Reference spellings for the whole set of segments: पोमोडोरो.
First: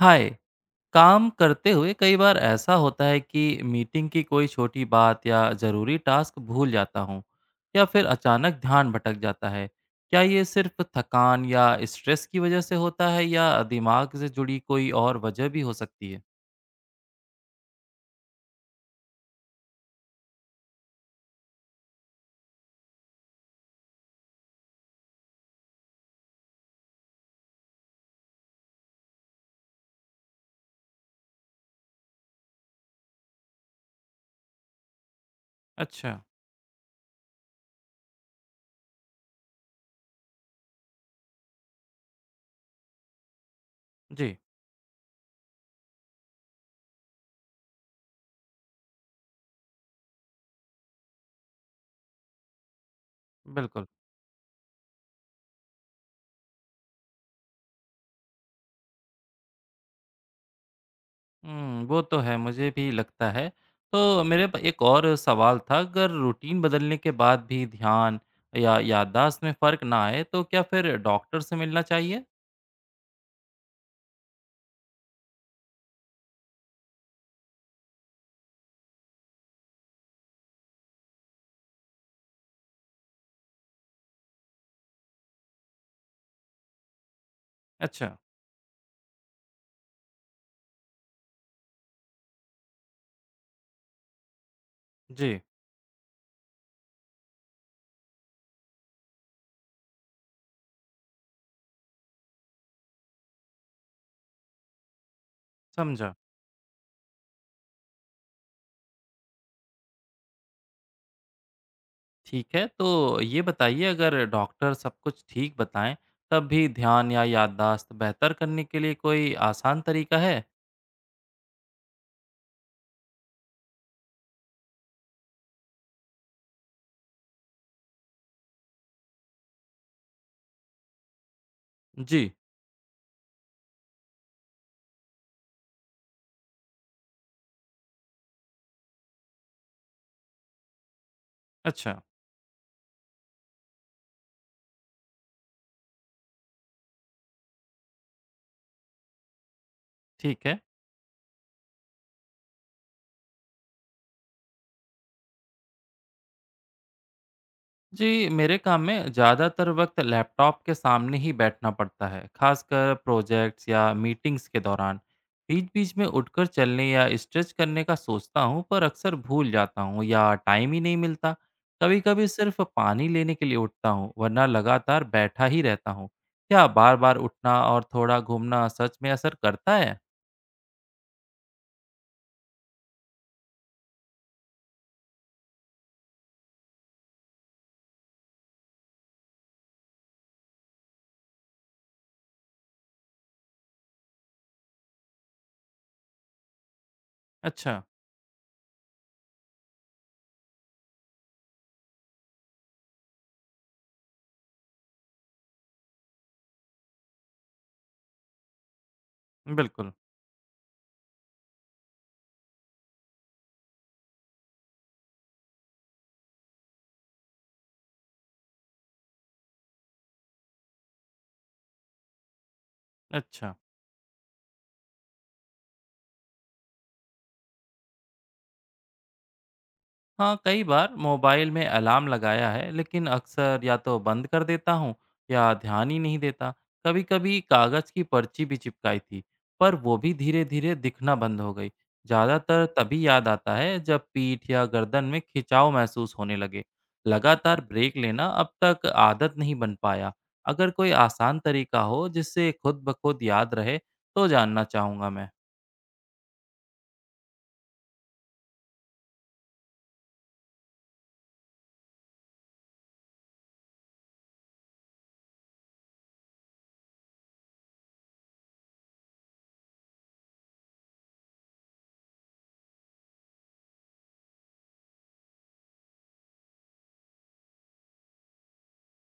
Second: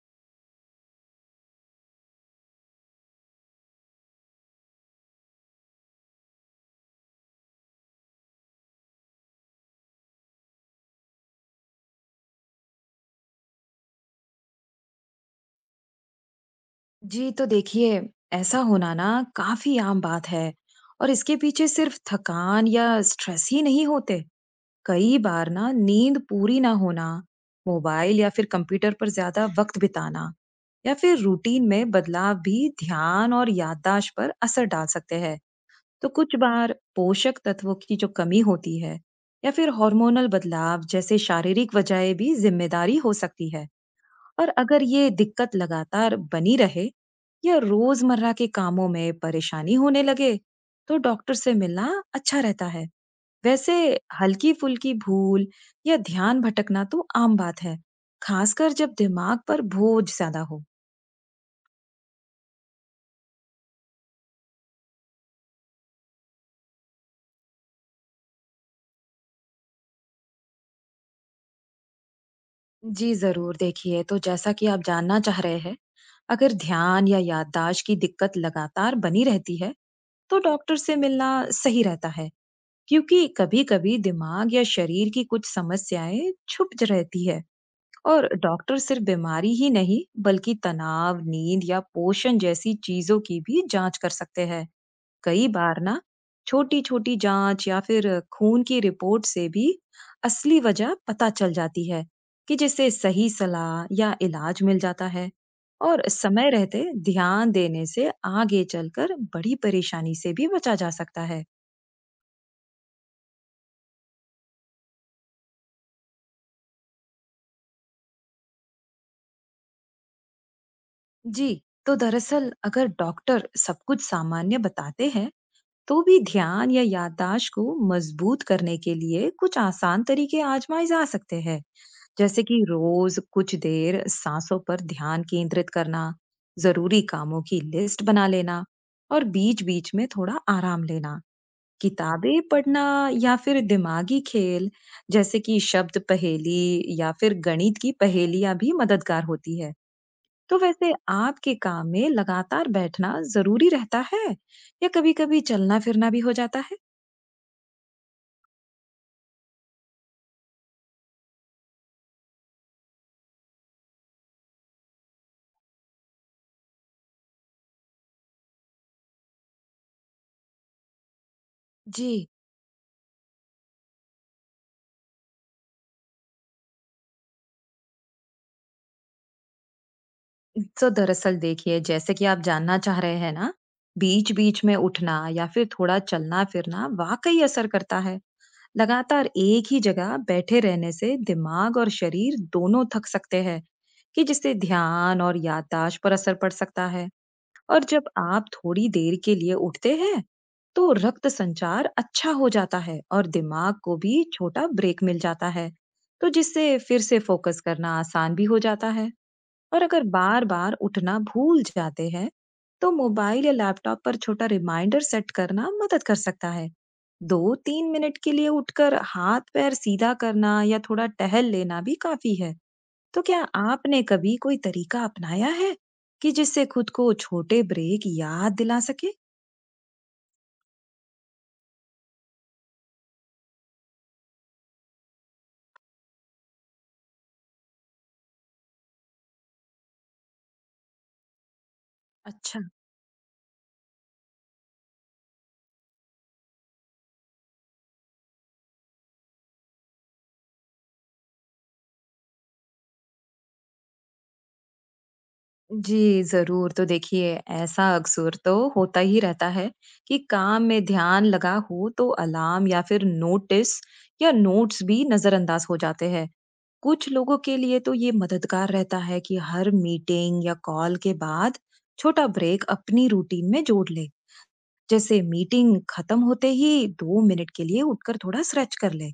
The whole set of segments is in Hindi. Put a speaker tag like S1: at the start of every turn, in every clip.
S1: हाय। काम करते हुए कई बार ऐसा होता है कि मीटिंग की कोई छोटी बात या ज़रूरी टास्क भूल जाता हूँ या फिर अचानक ध्यान भटक जाता है। क्या ये सिर्फ थकान या स्ट्रेस की वजह से होता है या दिमाग से जुड़ी कोई और वजह भी हो सकती है।
S2: जी, तो देखिए, ऐसा होना ना काफ़ी आम बात है। और इसके पीछे सिर्फ थकान या स्ट्रेस ही नहीं होते। कई बार ना नींद पूरी ना होना, मोबाइल या फिर कंप्यूटर पर ज़्यादा वक़्त बिताना या फिर रूटीन में बदलाव भी ध्यान और याददाश्त पर असर डाल सकते हैं। तो
S1: अच्छा।
S2: कुछ बार पोषक तत्वों की जो कमी होती है या फिर हार्मोनल बदलाव जैसे शारीरिक वजहें भी ज़िम्मेदारी हो सकती है।
S1: जी।
S2: और अगर ये दिक्कत लगातार बनी रहे या रोजमर्रा के कामों में परेशानी होने लगे तो डॉक्टर से मिलना अच्छा रहता है। वैसे
S1: बिल्कुल।
S2: हल्की फुल्की भूल या ध्यान भटकना तो आम बात है, खासकर जब दिमाग पर बोझ ज्यादा हो।
S1: हम्म, वो तो है, मुझे भी लगता है। तो एक और सवाल था, अगर रूटीन बदलने के बाद भी ध्यान या याददाश्त में फ़र्क ना आए तो क्या फिर डॉक्टर से मिलना चाहिए।
S2: जी जरूर, देखिए, तो जैसा कि आप जानना चाह रहे हैं, अगर ध्यान या याददाश्त की दिक्कत लगातार बनी रहती है तो डॉक्टर से मिलना सही रहता है, क्योंकि कभी-कभी दिमाग या शरीर की कुछ समस्याएं छुप रहती है।
S1: अच्छा।
S2: और डॉक्टर सिर्फ बीमारी ही नहीं, बल्कि तनाव, नींद या पोषण जैसी चीजों की भी जांच कर सकते हैं।
S1: जी,
S2: कई बार ना छोटी-छोटी जांच या फिर खून की रिपोर्ट से भी असली वजह पता चल जाती है, कि जिससे सही सलाह या इलाज मिल जाता है। और
S1: समझा।
S2: समय रहते ध्यान देने से आगे चलकर बड़ी परेशानी से भी बचा जा सकता है।
S1: ठीक है, तो ये बताइए अगर डॉक्टर सब कुछ ठीक बताएँ, तब भी ध्यान या याददाश्त बेहतर करने के लिए कोई आसान तरीका है?
S2: जी, तो दरअसल अगर डॉक्टर सब कुछ सामान्य बताते हैं, तो भी ध्यान या याददाश्त को मजबूत करने के लिए कुछ आसान तरीके आजमाए जा सकते हैं,
S1: जी।
S2: जैसे कि रोज कुछ देर सांसों पर ध्यान केंद्रित करना, जरूरी कामों की लिस्ट बना लेना और बीच-बीच में थोड़ा आराम लेना।
S1: अच्छा।
S2: किताबें पढ़ना या फिर दिमागी खेल, जैसे कि शब्द पहेली या फिर गणित की पहेलियां भी मददगार होती है।
S1: ठीक
S2: तो
S1: है।
S2: वैसे आपके काम में लगातार बैठना जरूरी रहता है या कभी-कभी चलना फिरना भी हो जाता है?
S1: जी, मेरे काम में ज़्यादातर वक्त लैपटॉप के सामने ही बैठना पड़ता है, खासकर प्रोजेक्ट्स या मीटिंग्स के दौरान। बीच-बीच में उठकर चलने या स्ट्रेच करने का सोचता हूँ, पर अक्सर भूल जाता हूँ या टाइम ही नहीं मिलता।
S2: जी,
S1: कभी-कभी सिर्फ पानी लेने के लिए उठता हूँ, वरना लगातार बैठा ही रहता हूँ। क्या बार-बार उठना और थोड़ा घूमना सच में असर करता है?
S2: तो दरअसल देखिए, जैसे कि आप जानना चाह रहे हैं ना, बीच बीच में उठना या फिर थोड़ा चलना फिरना वाकई असर करता है। लगातार एक ही जगह बैठे रहने से दिमाग और शरीर दोनों थक सकते हैं, कि जिससे ध्यान और याददाश्त पर असर पड़ सकता है।
S1: अच्छा।
S2: और जब आप थोड़ी देर के लिए उठते हैं तो रक्त संचार अच्छा हो जाता है और दिमाग को भी छोटा ब्रेक मिल जाता है, तो जिससे फिर से फोकस करना आसान भी हो जाता है। और
S1: बिल्कुल।
S2: अगर बार बार उठना भूल जाते हैं तो मोबाइल या लैपटॉप पर छोटा रिमाइंडर सेट करना मदद कर सकता है। 2-3 मिनट के लिए उठकर हाथ पैर सीधा करना या थोड़ा टहल लेना भी काफी है। तो क्या
S1: अच्छा।
S2: आपने कभी कोई तरीका अपनाया है कि जिससे खुद को छोटे ब्रेक याद दिला सके?
S1: हाँ, कई बार मोबाइल में अलार्म लगाया है, लेकिन अक्सर या तो बंद कर देता हूँ या ध्यान ही नहीं देता। कभी कभी कागज़ की पर्ची भी चिपकाई थी, पर वो भी धीरे धीरे दिखना बंद हो गई।
S2: अच्छा,
S1: ज़्यादातर तभी याद आता है जब पीठ या गर्दन में खिंचाव महसूस होने लगे। लगातार ब्रेक लेना अब तक आदत नहीं बन पाया। अगर कोई आसान तरीका हो जिससे खुद ब खुद याद रहे, तो जानना चाहूँगा मैं।
S2: जी जरूर, तो देखिए, ऐसा अक्सर तो होता ही रहता है कि काम में ध्यान लगा हो तो अलार्म या फिर नोटिस या नोट्स भी नजरअंदाज हो जाते हैं। कुछ लोगों के लिए तो ये मददगार रहता है कि हर मीटिंग या कॉल के बाद छोटा ब्रेक अपनी रूटीन में जोड़ ले, जैसे मीटिंग खत्म होते ही 2 मिनट के लिए उठकर थोड़ा स्ट्रेच कर ले।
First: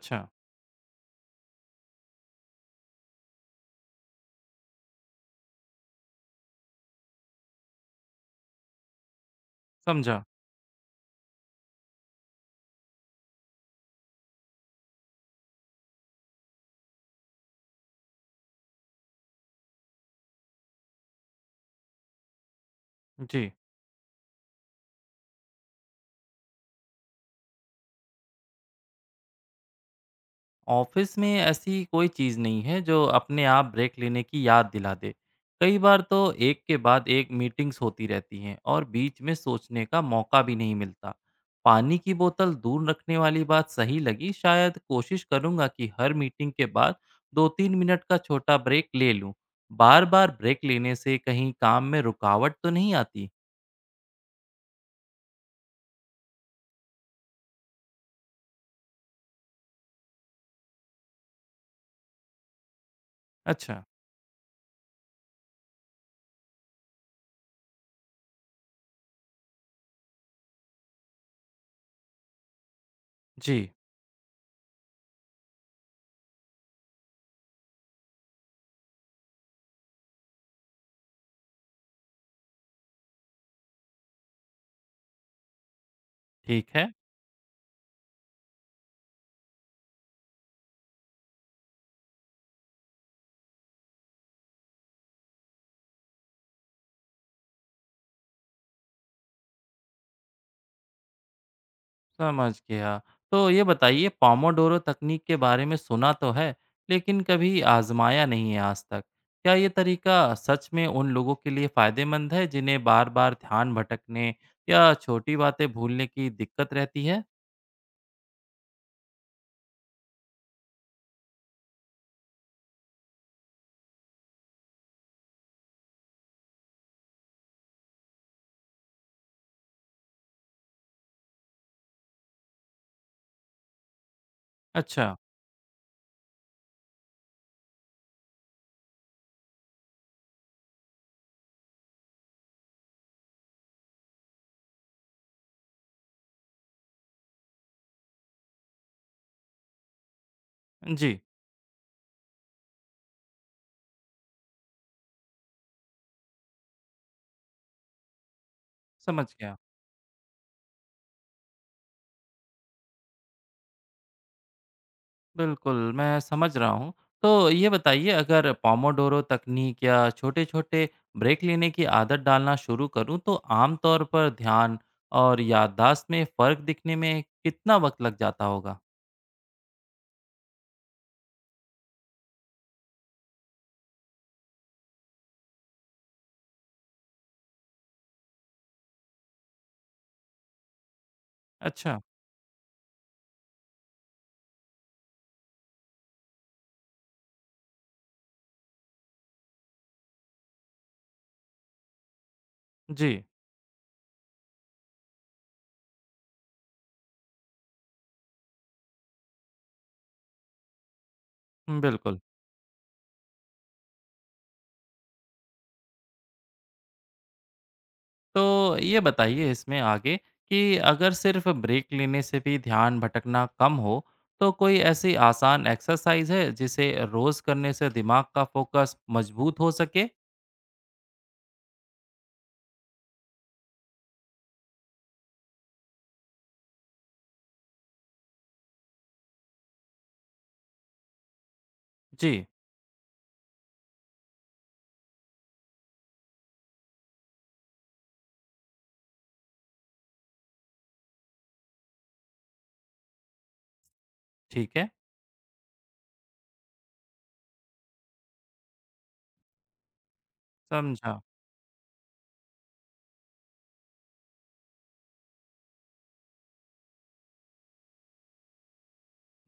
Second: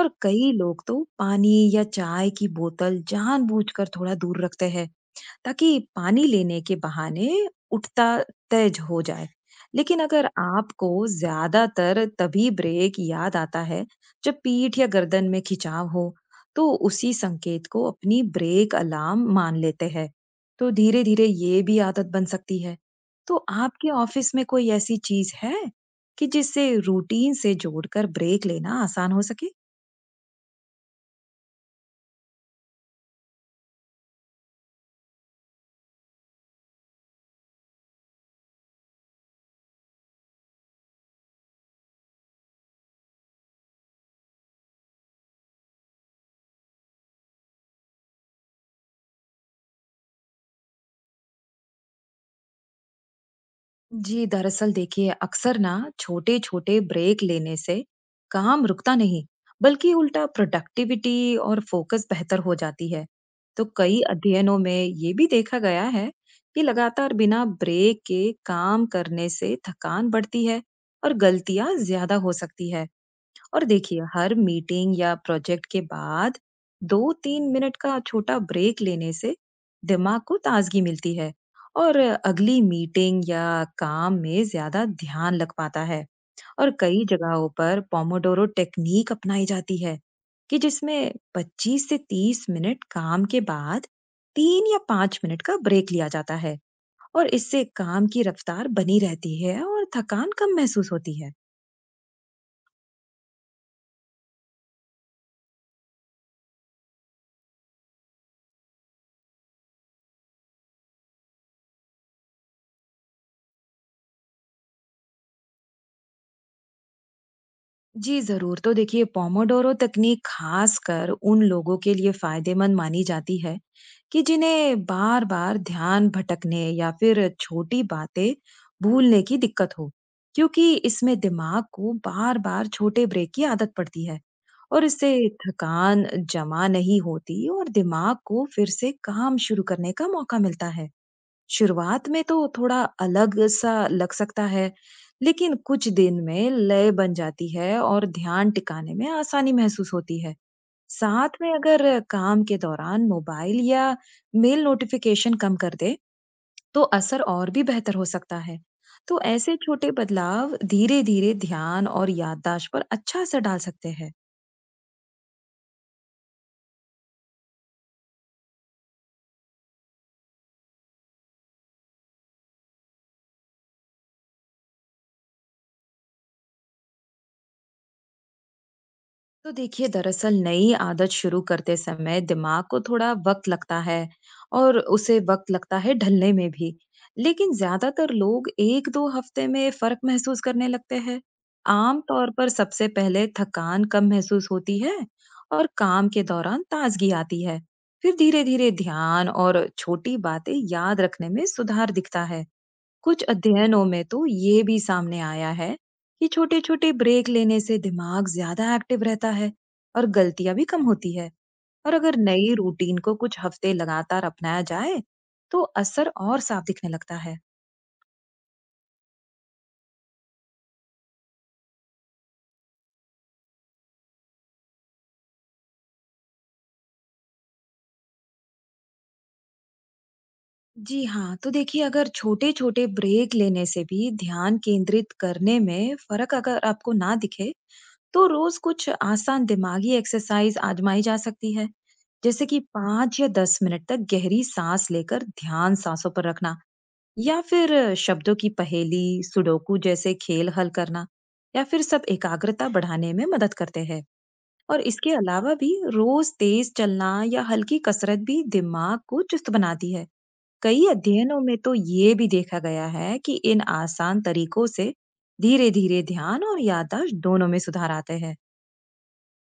S2: और कई लोग तो पानी या चाय की बोतल जानबूझकर थोड़ा दूर रखते हैं ताकि पानी लेने के बहाने उठता तेज हो जाए। लेकिन
S1: समझा।
S2: अगर आपको ज्यादातर तभी ब्रेक याद आता है जब पीठ या गर्दन में खिंचाव हो, तो उसी संकेत को अपनी ब्रेक अलार्म मान लेते हैं, तो धीरे धीरे ये भी आदत बन सकती है। तो
S1: जी,
S2: आपके ऑफिस में कोई ऐसी चीज है कि जिससे रूटीन से जोड़कर ब्रेक लेना आसान हो सके?
S1: ऑफिस में ऐसी कोई चीज़ नहीं है जो अपने आप ब्रेक लेने की याद दिला दे। कई बार तो एक के बाद एक मीटिंग्स होती रहती हैं और बीच में सोचने का मौका भी नहीं मिलता। पानी की बोतल दूर रखने वाली बात सही लगी, शायद कोशिश करूंगा कि हर मीटिंग के बाद दो तीन मिनट का छोटा ब्रेक ले लूं। बार बार ब्रेक लेने से कहीं काम में रुकावट तो नहीं आती?
S2: जी, दरअसल देखिए अक्सर ना छोटे-छोटे ब्रेक लेने से काम रुकता नहीं, बल्कि उल्टा प्रोडक्टिविटी और फोकस बेहतर हो जाती है। तो
S1: अच्छा।
S2: कई अध्ययनों में ये भी देखा गया है कि लगातार बिना ब्रेक के काम करने से थकान बढ़ती है और गलतियां ज्यादा हो सकती है। और
S1: जी।
S2: देखिए, हर मीटिंग या प्रोजेक्ट के बाद 2-3 मिनट का छोटा ब्रेक लेने से दिमाग को ताजगी मिलती है, और अगली मीटिंग या काम में ज्यादा ध्यान लग पाता है।
S1: ठीक
S2: और
S1: है।
S2: कई जगहों पर पोमोडोरो टेक्निक अपनाई जाती है कि जिसमें 25 से 30 मिनट काम के बाद 3 या 5 मिनट का ब्रेक लिया जाता है, और इससे काम की रफ्तार बनी रहती है और थकान कम महसूस होती है।
S1: समझ गया। तो ये बताइए, पोमोडोरो तकनीक के बारे में सुना तो है, लेकिन कभी आज़माया नहीं है आज तक। क्या ये तरीका सच में उन लोगों के लिए फ़ायदेमंद है जिन्हें बार-बार ध्यान भटकने या छोटी बातें भूलने की दिक्कत रहती है?
S2: जी, ज़रूर। तो देखिए पोमोडोरो तकनीक ख़ासकर उन लोगों के लिए फ़ायदेमंद मानी जाती है कि जिन्हें बार-बार ध्यान भटकने या फिर छोटी बातें भूलने की दिक्कत हो, क्योंकि इसमें दिमाग को बार-बार छोटे ब्रेक की आदत पड़ती है और इससे
S1: अच्छा।
S2: थकान जमा नहीं होती और दिमाग को फिर से काम शुरू करने का मौका मिलता है। शुरुआत में तो थोड़ा अलग सा लग सकता है, लेकिन कुछ दिन में लय बन जाती है और ध्यान टिकाने में आसानी महसूस होती है।
S1: जी।
S2: साथ में अगर काम के दौरान मोबाइल या मेल नोटिफिकेशन कम कर दे, तो असर और भी बेहतर हो सकता है। तो
S1: समझ गया।
S2: ऐसे छोटे बदलाव धीरे-धीरे ध्यान और याददाश्त पर अच्छा असर डाल सकते हैं।
S1: बिल्कुल, मैं समझ रहा हूँ। तो ये बताइए, अगर पोमोडोरो तकनीक या छोटे-छोटे ब्रेक लेने की आदत डालना शुरू करूँ तो आम तौर पर ध्यान और याददाश्त में फ़र्क दिखने में कितना वक़्त लग जाता होगा?
S2: तो देखिए दरअसल नई आदत शुरू करते समय दिमाग को थोड़ा वक्त लगता है, और उसे वक्त लगता है ढलने में भी। लेकिन ज्यादातर लोग 1-2 हफ्ते में फर्क महसूस करने लगते हैं।
S1: अच्छा।
S2: आम तौर पर सबसे पहले थकान कम महसूस होती है और काम के दौरान ताजगी आती है, फिर धीरे धीरे ध्यान और छोटी बातें याद रखने में सुधार दिखता है।
S1: जी।
S2: कुछ अध्ययनों में तो ये भी सामने आया है कि छोटे छोटे ब्रेक लेने से दिमाग ज्यादा एक्टिव रहता है और गलतियां भी कम होती है। और अगर
S1: बिल्कुल।
S2: नई रूटीन को कुछ हफ्ते लगातार अपनाया जाए तो असर और साफ दिखने लगता है।
S1: तो ये बताइए इसमें आगे कि अगर सिर्फ़ ब्रेक लेने से भी ध्यान भटकना कम हो, तो कोई ऐसी आसान एक्सरसाइज़ है जिसे रोज़ करने से दिमाग का फ़ोकस मज़बूत हो सके?
S2: जी हाँ, तो देखिए अगर छोटे छोटे ब्रेक लेने से भी ध्यान केंद्रित करने में फर्क अगर आपको ना दिखे, तो रोज कुछ आसान दिमागी एक्सरसाइज आजमाई जा सकती है,
S1: जी।
S2: जैसे कि 5 या 10 मिनट तक गहरी सांस लेकर ध्यान सांसों पर रखना, या फिर शब्दों की पहेली, सुडोकू जैसे खेल हल करना, या फिर सब एकाग्रता बढ़ाने में मदद करते हैं।
S1: ठीक
S2: और
S1: है।
S2: इसके अलावा भी रोज तेज चलना या हल्की कसरत भी दिमाग को चुस्त बनाती है। कई
S1: समझा।
S2: अध्ययनों में तो ये भी देखा गया है कि इन आसान तरीकों से धीरे धीरे ध्यान और याददाश्त दोनों में सुधार आते हैं।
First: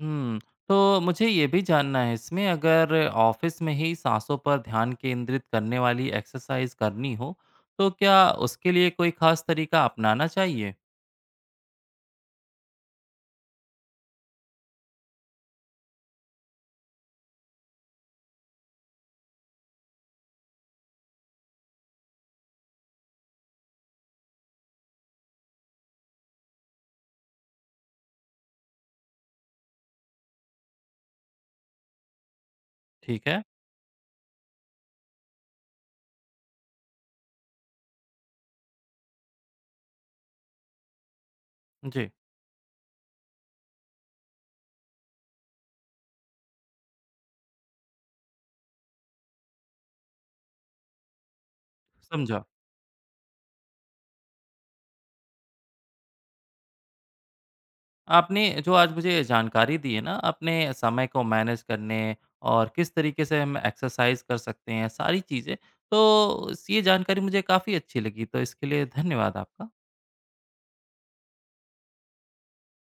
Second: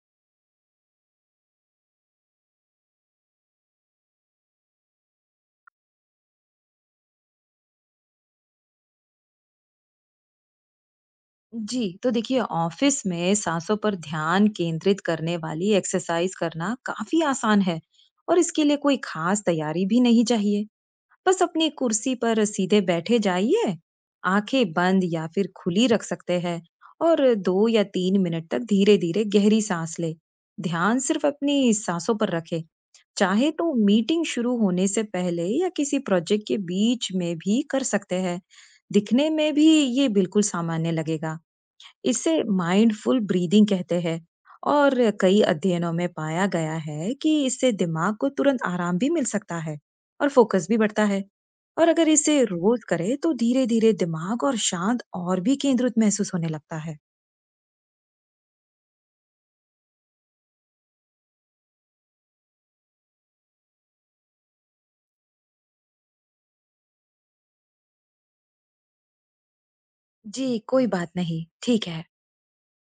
S1: हुँ। तो मुझे ये भी जानना है इसमें, अगर ऑफ़िस में ही साँसों पर ध्यान केंद्रित करने वाली एक्सरसाइज़ करनी हो, तो क्या उसके लिए कोई ख़ास तरीका अपनाना चाहिए?
S2: जी, तो देखिए ऑफिस में सांसों पर ध्यान केंद्रित करने वाली एक्सरसाइज करना काफी आसान है, और इसके लिए कोई खास तैयारी भी नहीं चाहिए। बस अपनी कुर्सी पर सीधे बैठे जाइए, आंखें बंद या फिर खुली रख सकते हैं, और 2 या 3 मिनट तक धीरे धीरे गहरी सांस ले, ध्यान सिर्फ अपनी सांसों पर रखे।
S1: ठीक है।
S2: चाहे तो मीटिंग शुरू होने से पहले या किसी प्रोजेक्ट के बीच में भी कर सकते हैं। दिखने में भी ये बिल्कुल सामान्य लगेगा।
S1: जी,
S2: इसे माइंडफुल ब्रीदिंग कहते हैं, और कई अध्ययनों में पाया गया है कि इससे दिमाग को तुरंत आराम भी मिल सकता है और फोकस भी बढ़ता है। और अगर
S1: समझा।
S2: इसे रोज करे तो धीरे धीरे दिमाग और शांत और भी केंद्रित महसूस होने लगता है।
S1: आपने जो आज मुझे जानकारी दी है ना, अपने समय को मैनेज करने और किस तरीके से हम एक्सरसाइज़ कर सकते हैं, सारी चीज़ें, तो स ये जानकारी मुझे काफ़ी अच्छी लगी। तो इसके लिए धन्यवाद आपका।
S2: जी कोई बात नहीं, ठीक है।